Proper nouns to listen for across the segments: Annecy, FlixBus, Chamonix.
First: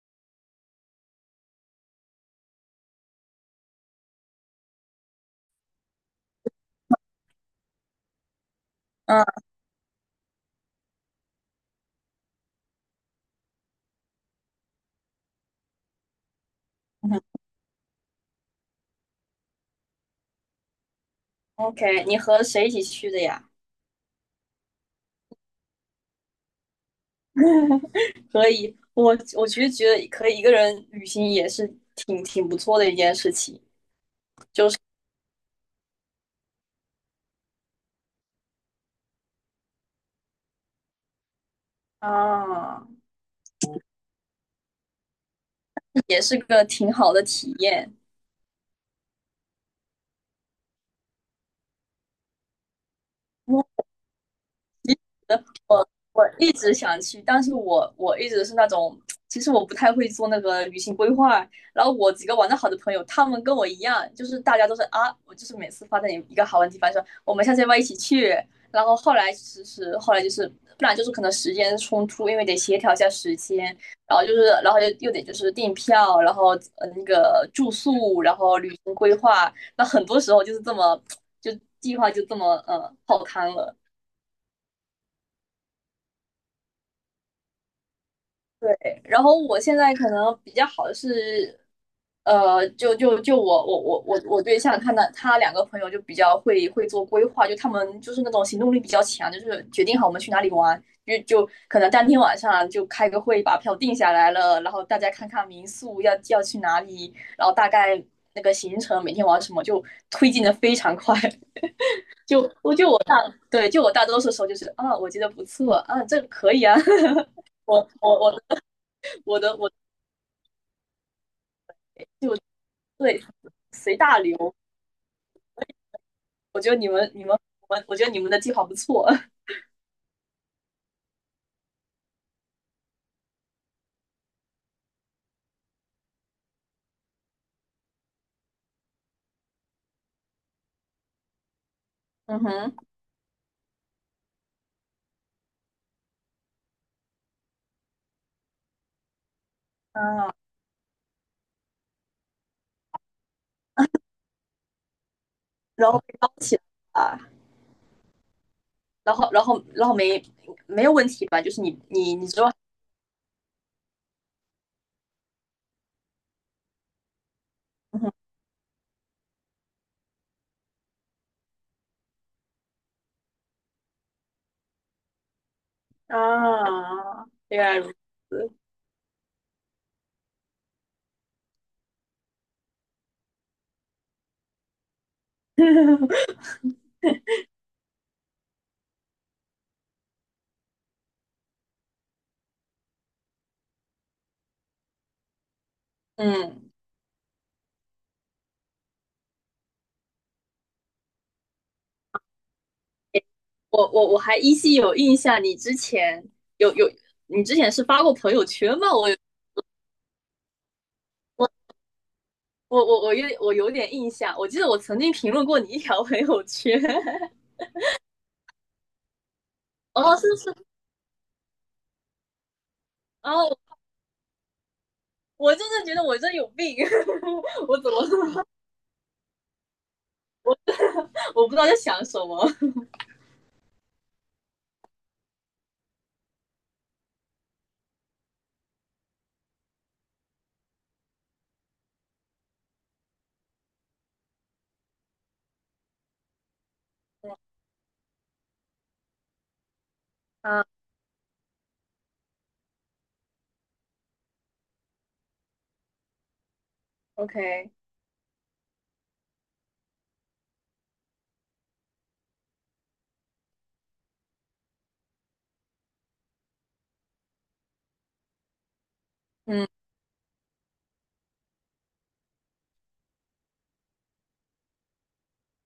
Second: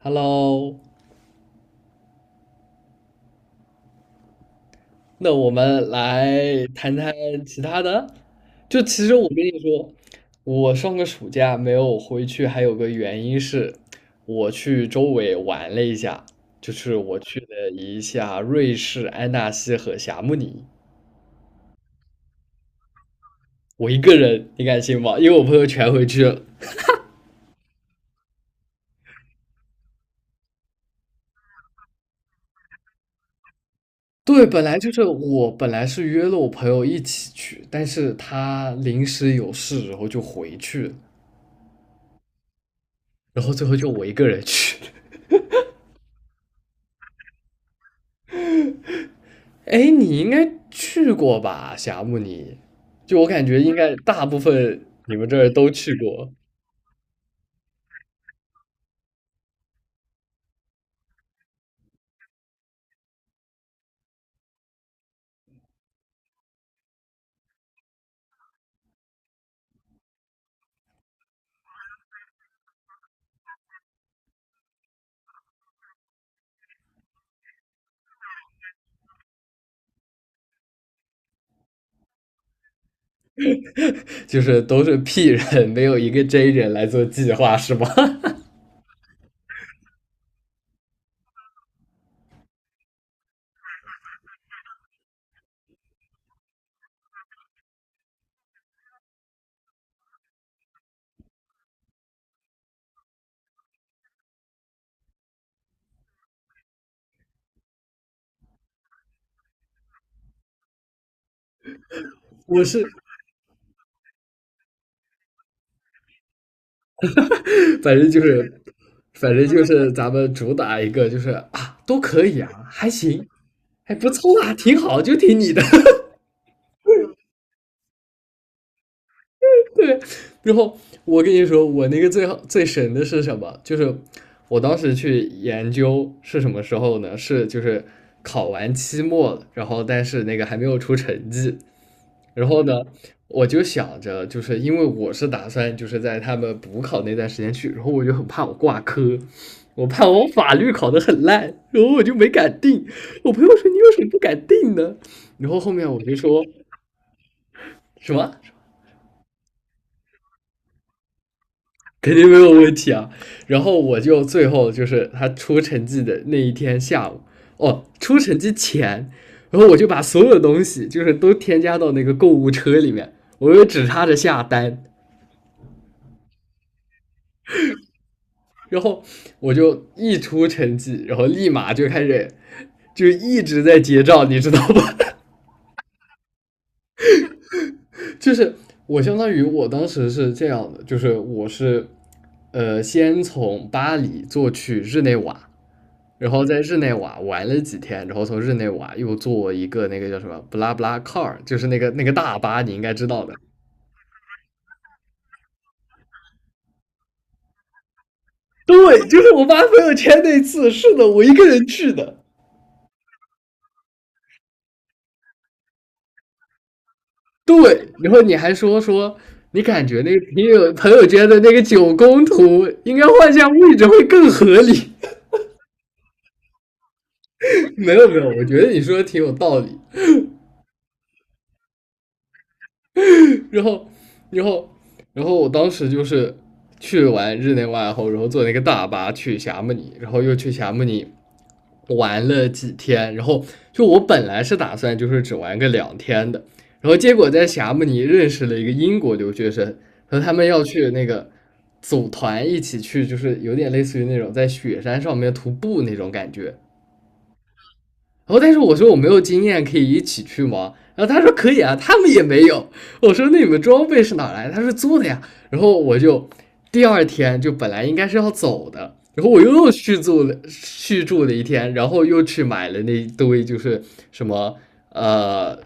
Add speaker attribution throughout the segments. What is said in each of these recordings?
Speaker 1: Hello，那我们来谈谈其他的。其实我跟
Speaker 2: 嗯
Speaker 1: 你说，我上个暑假没有回去，还有个原因是，我去周围玩了一下，就是我
Speaker 2: 嗯
Speaker 1: 去了一下瑞士安纳西和霞慕尼。
Speaker 2: ，OK，你和谁一起去的呀？
Speaker 1: 我一个人，你敢信吗？因为我朋友全回去了。
Speaker 2: 可以，我其实觉得可以一个人旅行也是挺不错的一件事情，
Speaker 1: 对，
Speaker 2: 就是
Speaker 1: 本来是约了我朋友一起去，但是他临时有事，然后就回去了，
Speaker 2: 啊，
Speaker 1: 然后最后就我一个人去。
Speaker 2: 也是个挺好的体验。
Speaker 1: 哎，你应该去过吧，霞木？尼？就我感觉，应该大部分你们
Speaker 2: 其
Speaker 1: 这
Speaker 2: 实
Speaker 1: 儿都
Speaker 2: 我
Speaker 1: 去
Speaker 2: 我
Speaker 1: 过，
Speaker 2: 一直想去，但是我一直是那种，其实我不太会做那个旅行规划。然后我几个玩的好的朋友，他们跟我一样，就是大家都是啊，我就是每次发在一个好玩的地方说我们下次要不要一起去。然后后来其实后来就是不然就是可能时间冲突，因为得协调一下时间，然后就是然后又得就是订票，然后那个住宿，然后旅行规划，那很多时候就是这么就计划就这么泡汤了。
Speaker 1: 就是都是 P 人，没有一个 J 人来做计划，是吗？
Speaker 2: 对，然后我现在可能比较好的是，就我对象他的他两个朋友就比较会做规划，就他们就是那种行动力比较强，就是决定好我们去哪里玩，就可能当天晚上就开个会把票定下来了，然后大家看看民宿要去哪里，然后大概那个行程每天玩什么就推进的非常快，就
Speaker 1: 我
Speaker 2: 我
Speaker 1: 是，
Speaker 2: 就我大对大多数时候就是啊我觉得不错啊这个可以啊，我
Speaker 1: 反正
Speaker 2: 我
Speaker 1: 就
Speaker 2: 我的
Speaker 1: 是，反
Speaker 2: 我
Speaker 1: 正
Speaker 2: 的
Speaker 1: 就
Speaker 2: 我。
Speaker 1: 是咱们主打一个，就是啊，都可
Speaker 2: 就。
Speaker 1: 以啊，还
Speaker 2: 对，
Speaker 1: 行，还
Speaker 2: 随
Speaker 1: 不
Speaker 2: 大
Speaker 1: 错啊，
Speaker 2: 流。
Speaker 1: 挺好，就听你的。
Speaker 2: 我觉得你们、你们、我觉得你们的计划不错。
Speaker 1: 对，然后我跟你说，我那个最好最神的是什么？就是我当时去研究是什么时候呢？是就是考完期末了，然后但是那个还没有出成绩，
Speaker 2: 嗯
Speaker 1: 然后呢，
Speaker 2: 哼，
Speaker 1: 我就想着，就是因为我是打算就是在他们补考那段时间去，然后我就很怕我挂科。我怕我法律考得很烂，然后我就没敢定。我朋友说："你为什么不敢定呢？"然后后
Speaker 2: 然
Speaker 1: 面
Speaker 2: 后
Speaker 1: 我
Speaker 2: 被
Speaker 1: 就
Speaker 2: 捞
Speaker 1: 说
Speaker 2: 起来了，
Speaker 1: 什么？
Speaker 2: 然后没有问题吧？就是
Speaker 1: 肯
Speaker 2: 你
Speaker 1: 定没有
Speaker 2: 说
Speaker 1: 问题啊。然后我就最后就是他出成绩的那一天下午，哦，
Speaker 2: 嗯，
Speaker 1: 出成绩前，然后我就把所有东西就是都添加到那个购物车里面，我就只差着下单。
Speaker 2: 啊，原来如此。
Speaker 1: 然后我就一出成绩，然后立马就开始就一直在结账，你知道吧？就是我相当于我当时是这样的，就是我是先从巴黎坐去日内瓦，然后在
Speaker 2: 嗯，
Speaker 1: 日内瓦玩了几天，然后从日内瓦又坐一个那个叫什么布拉布拉 car，就是那个大巴，你应该知道的。
Speaker 2: 我还依稀有印象，你之前有有，你之前是发过朋友圈吗？
Speaker 1: 对，就是我发朋友圈那次，是的，我一个
Speaker 2: 我、
Speaker 1: 人去的。
Speaker 2: 我有有点印象，我记得我曾经评论过你一条朋友圈。
Speaker 1: 对，然后你还说，说，你感觉那
Speaker 2: 哦，
Speaker 1: 个
Speaker 2: 是
Speaker 1: 你
Speaker 2: 是，
Speaker 1: 有朋友圈的那个九宫图应该换
Speaker 2: 哦，
Speaker 1: 下位置会更合理。
Speaker 2: 我就是觉得我这有病 我怎
Speaker 1: 没
Speaker 2: 么
Speaker 1: 有没有，我觉得你说的挺有道理。
Speaker 2: 我不知道在想什么。
Speaker 1: 然后，然后，然后我当时就是去完日内瓦后，然后坐那个大巴去霞慕尼，然后又去霞慕尼玩了几天，然后就我本来是打算就是只玩个两天的，然后结果在霞慕尼认识了一个英国留学生，和他们要
Speaker 2: 啊
Speaker 1: 去那个组团一起去，就是有点类似于那种在雪山上面徒步那种感觉。
Speaker 2: ，OK，
Speaker 1: 然后但是我说我没有经验，可以一起去吗？然后他说可以啊，他们也没有。我说那你们装备是哪来？他说租的呀。然后我就第二天就本来应该是要走的，然后我又
Speaker 2: 嗯，
Speaker 1: 又续住了一天，然后又去买了那一堆就是什么呃。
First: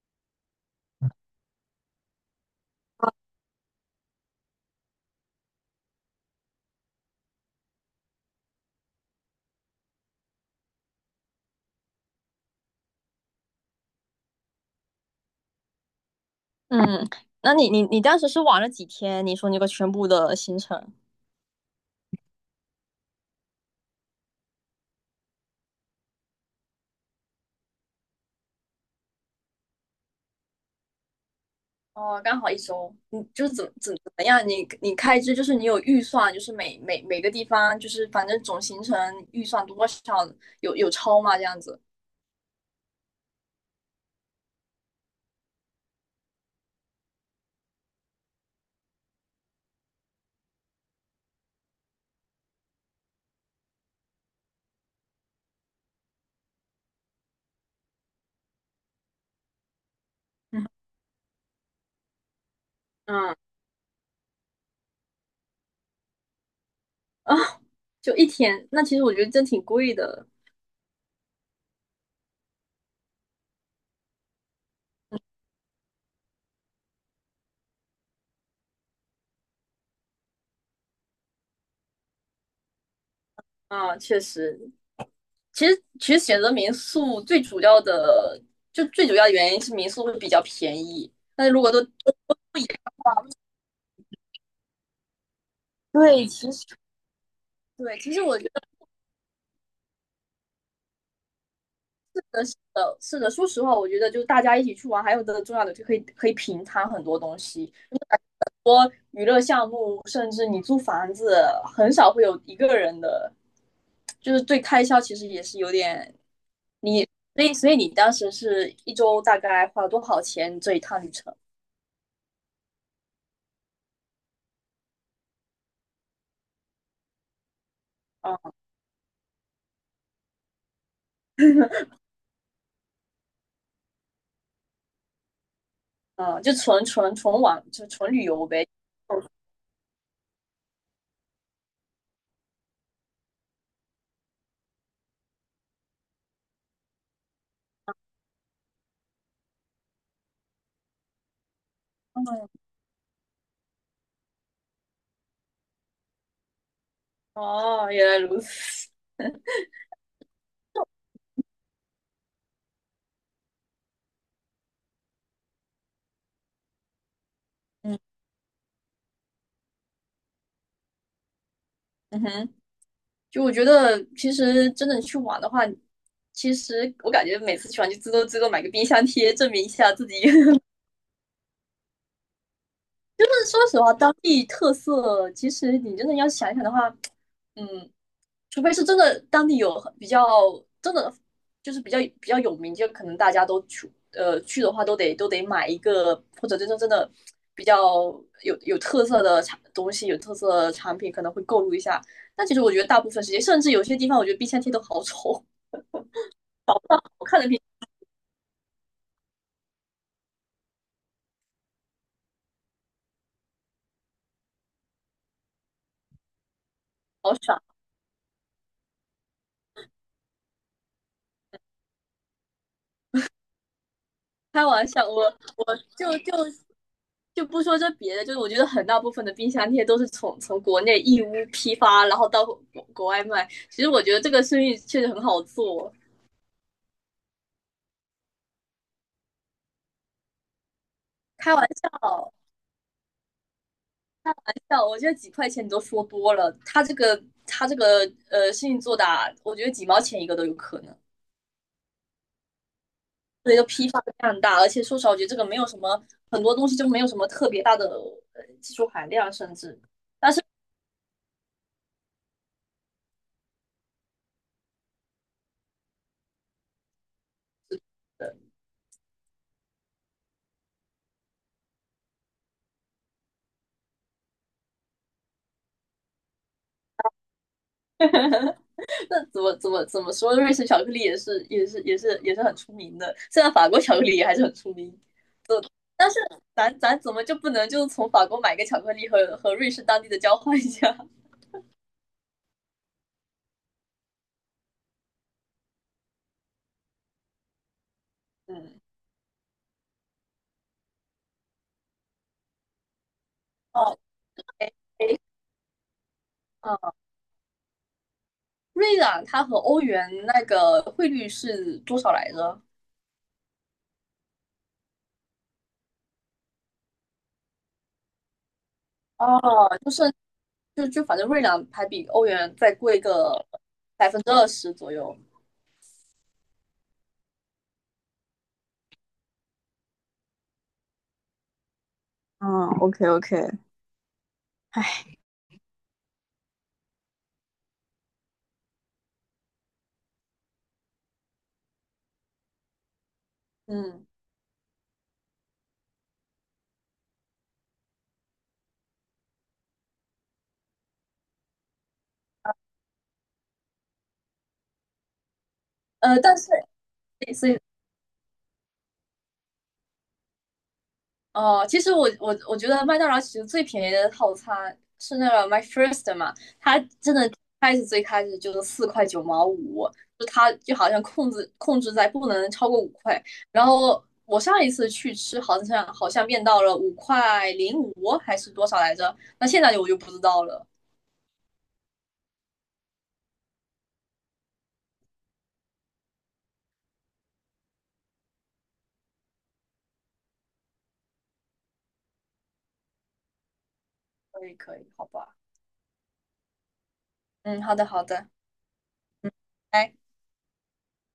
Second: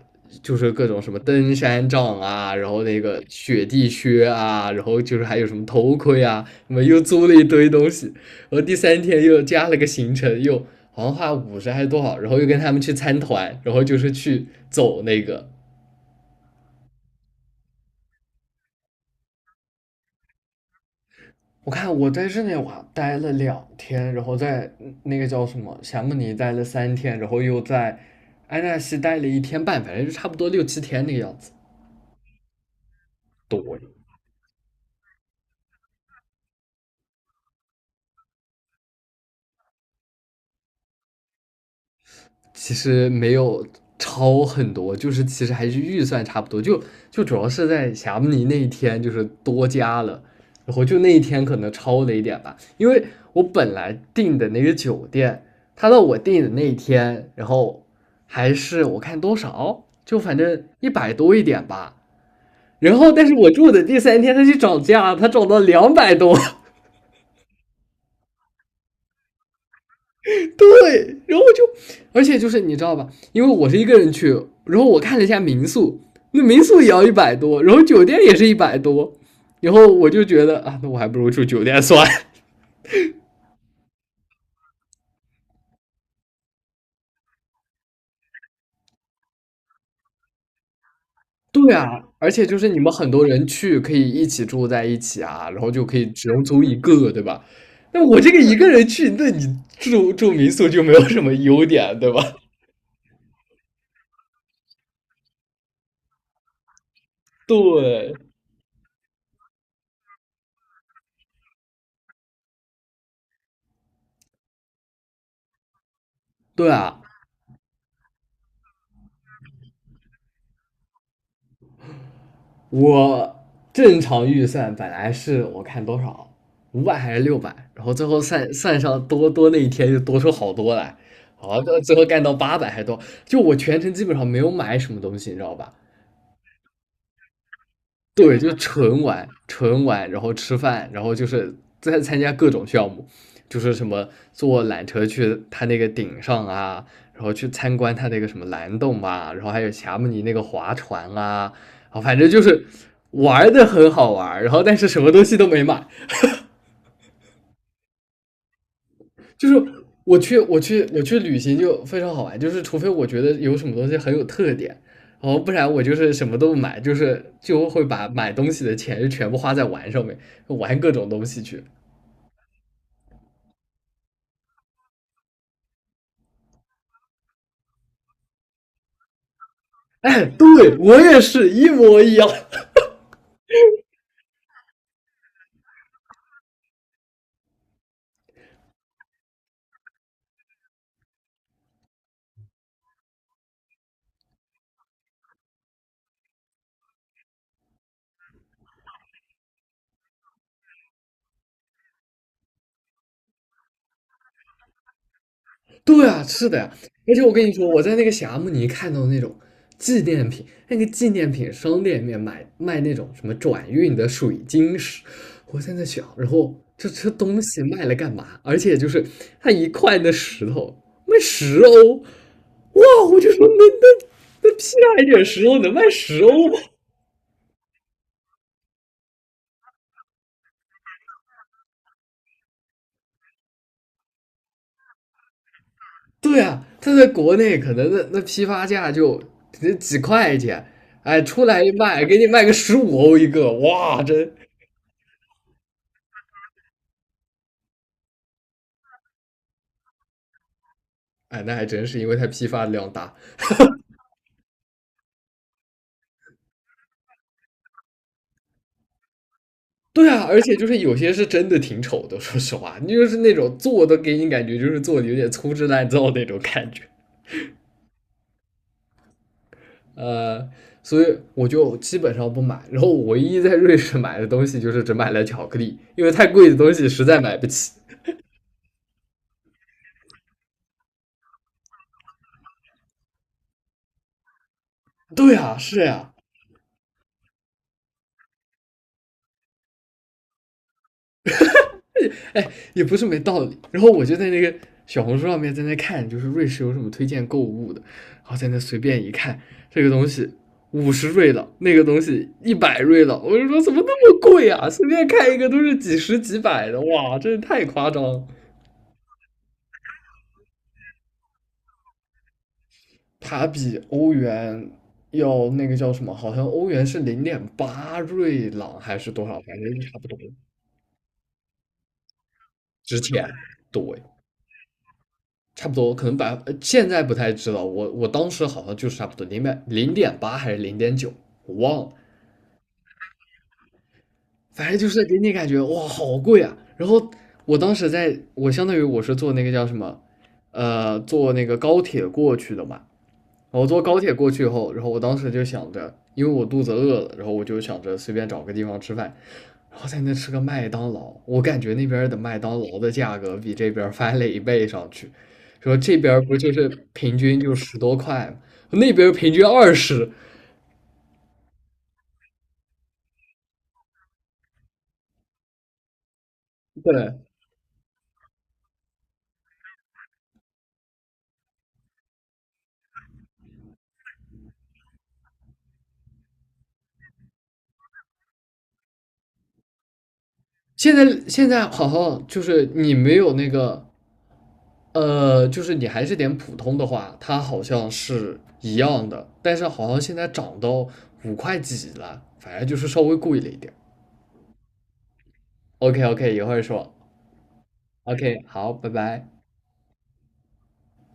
Speaker 1: 就是各种什么登山杖啊，然后那个雪地靴啊，然后就是还有什么头盔啊，什么又租了一堆东西。然后第三天又加了个行程，又好像花五十还是多少，然后又跟他们去参团，然后就是去走那个。
Speaker 2: 嗯，那你当时是玩了几天？你说那个全部的行程？
Speaker 1: 我看我在日内瓦待了两天，然后在那个叫什么霞慕尼待了三天，然后又在安纳西待了一天半，反正就差不多六七天那个样子。
Speaker 2: 哦，刚好一周，你就是怎么怎么样？你开支就是你有预算，就是每每个地方就是反正总行程预算多少有超吗？这样子
Speaker 1: 其实没有超很多，就是其实还是预算差不多，就主要是在霞慕尼那一天就是多加了，然后就那一天可能超了一点吧，因为我本来订的那个酒店，他到我订的那一天，然后还是我看多少，就反正一百多一点吧，然后但是
Speaker 2: 嗯，
Speaker 1: 我住的第三天他去涨价，他涨到200多。
Speaker 2: 啊，就一天。那其实我觉得真挺贵的
Speaker 1: 对，然后，就，而且就是你知道吧，因为我是一个人去，然后我看了一下民宿，那民宿也要一百多，然后酒店也是一百多，然后我就觉得啊，那我还不如住酒店算。
Speaker 2: 啊，确实其实选择民宿最主要的，就最主要的原因是民宿会比较便宜。但 是如果
Speaker 1: 对
Speaker 2: 都
Speaker 1: 啊，而且就是你们很多人去可以一起住在一起啊，然后就可以
Speaker 2: 对，
Speaker 1: 只用
Speaker 2: 其
Speaker 1: 租
Speaker 2: 实
Speaker 1: 一个，对吧？
Speaker 2: 对，
Speaker 1: 那
Speaker 2: 其
Speaker 1: 我
Speaker 2: 实
Speaker 1: 这
Speaker 2: 我
Speaker 1: 个
Speaker 2: 觉
Speaker 1: 一
Speaker 2: 得
Speaker 1: 个人去，那你住民宿就没有什么优点，对吧？
Speaker 2: 是的。说实话，我觉得就大家一起去玩，还有个重要的就可以平摊很多东 西，
Speaker 1: 对，
Speaker 2: 娱乐项目，甚至你租房子，很少会有一个人的，就是对开销其实也是有点
Speaker 1: 对啊，
Speaker 2: 你，所以你当时是一周大概花了多少钱这一趟旅程？
Speaker 1: 我正常预算本来是我看多少，500还是600，然后最后算
Speaker 2: 嗯
Speaker 1: 算上多那一天就多出好多来，好，最后干到800还多，就我全程基本上没有买什么东西，你知道吧？
Speaker 2: 嗯，就纯玩，就纯旅
Speaker 1: 对，
Speaker 2: 游
Speaker 1: 就
Speaker 2: 呗。
Speaker 1: 纯玩，纯玩，然后吃饭，然后就是在参加各种项目，就是什么坐缆车去他那个顶上啊，然后去参观他那个什么蓝洞啊，然后还有霞慕尼那个划船啊，啊，反正就
Speaker 2: 嗯，
Speaker 1: 是玩的很好玩儿，然后但是什么东西都没买。
Speaker 2: 哦，原来如此。
Speaker 1: 就是我去旅行就非常好玩，就是除非我觉得有什么东西很有特点，然后不然我就是什么都不买，就会
Speaker 2: 嗯，
Speaker 1: 把买东西的钱全部花在玩上面，玩各种东西去。
Speaker 2: 嗯哼，就我觉得其实真的去玩的话，其实我感觉每次去玩就最多买个冰箱贴，证明一下 自己
Speaker 1: 哎，对，我也是一模一样。
Speaker 2: 说实话，当地特色，其实你真的要想一想的话，嗯，除非是真的当地有很比较真的就是比较有名，就可能大家都去去的话，都得买一个，或者真正真的比较有特色的产东西，有特色的产品，可能会购入一下。但其实我觉得大部分时间，甚至有些地方，我觉得冰箱贴都好丑，
Speaker 1: 对啊，是的呀。而且
Speaker 2: 我
Speaker 1: 我
Speaker 2: 看
Speaker 1: 跟
Speaker 2: 了
Speaker 1: 你
Speaker 2: 冰
Speaker 1: 说，我在那个霞慕尼看到那种纪念品，那个纪念品商店里面买卖那种什么转运的水晶石，我现在想，然后这
Speaker 2: 好
Speaker 1: 东西
Speaker 2: 傻。
Speaker 1: 卖了干嘛？而且就是它一块的石头卖十欧，哇！我就说那
Speaker 2: 开
Speaker 1: 批
Speaker 2: 玩
Speaker 1: 发一
Speaker 2: 笑，
Speaker 1: 点
Speaker 2: 我
Speaker 1: 石头能卖
Speaker 2: 就
Speaker 1: 十
Speaker 2: 就
Speaker 1: 欧吗？
Speaker 2: 就不说这别的，就是我觉得很大部分的冰箱贴都是从国内义乌批发，然后到国外卖。其实我觉得这个生意确实很好做，
Speaker 1: 对啊，它在国内可能那批发价就几块钱，哎，出
Speaker 2: 开
Speaker 1: 来
Speaker 2: 玩
Speaker 1: 一卖给你
Speaker 2: 笑，
Speaker 1: 卖个15欧一个，哇，真。
Speaker 2: 笑，我觉得几块钱你都说多了，他这个生意做大，我觉得几毛钱一个都有可能。
Speaker 1: 哎，那还真是因为它批发的量大。
Speaker 2: 所以就批发量大，而且说实话，我觉得这个没有什么很多东西就没有什么特别大的技术含量，甚至
Speaker 1: 对啊，而且就是有些是真的挺丑的，说实话，你就是那种做的给你感觉就是做的有点粗制滥造那种感觉。呃，所以我就基本上不买。然后我唯一在瑞士买的东西就是只买了巧克力，因为太贵的东西实在买不起。
Speaker 2: 那怎么怎么说，瑞士巧克力也是很出名的，虽然法国巧克力也还是很出名。
Speaker 1: 对啊，是
Speaker 2: 但
Speaker 1: 呀。
Speaker 2: 是咱怎么就不能就从法国买个巧克力和瑞士当地的交换一下？
Speaker 1: 哎，也不是没道理。然后我就在那个小红书上面在那看，就是瑞士有什么推荐购物的，然后在 那随
Speaker 2: 嗯，
Speaker 1: 便一看，这个东西50瑞郎，那个东西100瑞郎，我就说怎么
Speaker 2: 哦，
Speaker 1: 那么贵
Speaker 2: 哎
Speaker 1: 啊？随便
Speaker 2: 哎，
Speaker 1: 看一个都是几十几百的，
Speaker 2: 嗯，
Speaker 1: 哇，真是太夸张了。
Speaker 2: 瑞朗它和欧元那个汇率是多少来着？
Speaker 1: 它比欧元要那个叫什么？好像欧元是零点八瑞郎还是多少？反
Speaker 2: 哦，
Speaker 1: 正差不多
Speaker 2: 就就反正瑞朗还比欧元再贵
Speaker 1: 值钱。
Speaker 2: 个
Speaker 1: 对，
Speaker 2: 20%左右。
Speaker 1: 差不多，可能现在不太知道，我我当时好像就是差不多零点八还是0.9，我忘了，
Speaker 2: 嗯，OK OK,
Speaker 1: 反正就是给
Speaker 2: 哎，
Speaker 1: 你感觉哇好贵啊。然后我当时在我相当于我是坐那个叫什么，坐那个高铁过去的嘛。我坐高
Speaker 2: 嗯，
Speaker 1: 铁过去以后，然后我当时就想着，因为我肚子饿了，然后我就想着随便找个地方吃饭。然后在那吃个麦当劳，我感觉那边的麦当劳的价格比这边翻了一倍上去。说这
Speaker 2: 呃，
Speaker 1: 边不
Speaker 2: 但是
Speaker 1: 就是平均
Speaker 2: 所
Speaker 1: 就
Speaker 2: 以
Speaker 1: 10多块吗？那边平均20。
Speaker 2: 哦，其实我我觉得麦当劳其实最便宜的套餐是那个 My First 嘛，它真
Speaker 1: 对，
Speaker 2: 的最开始就是4.95块，就它就好像控制在不能超过五块。然后我上一次去吃好像变到了5.05块还是多少来着？那现在我就不知道了。
Speaker 1: 现在好像就是你没有那个，就是你还是点普通的话，它好像是一样的，但是好像现在涨到五块几了，反正就是稍微贵了一点。
Speaker 2: 可以可以，好吧，
Speaker 1: OK OK，一会儿说。
Speaker 2: 嗯，好的好的，
Speaker 1: OK，好，拜
Speaker 2: 嗯，
Speaker 1: 拜。
Speaker 2: 拜。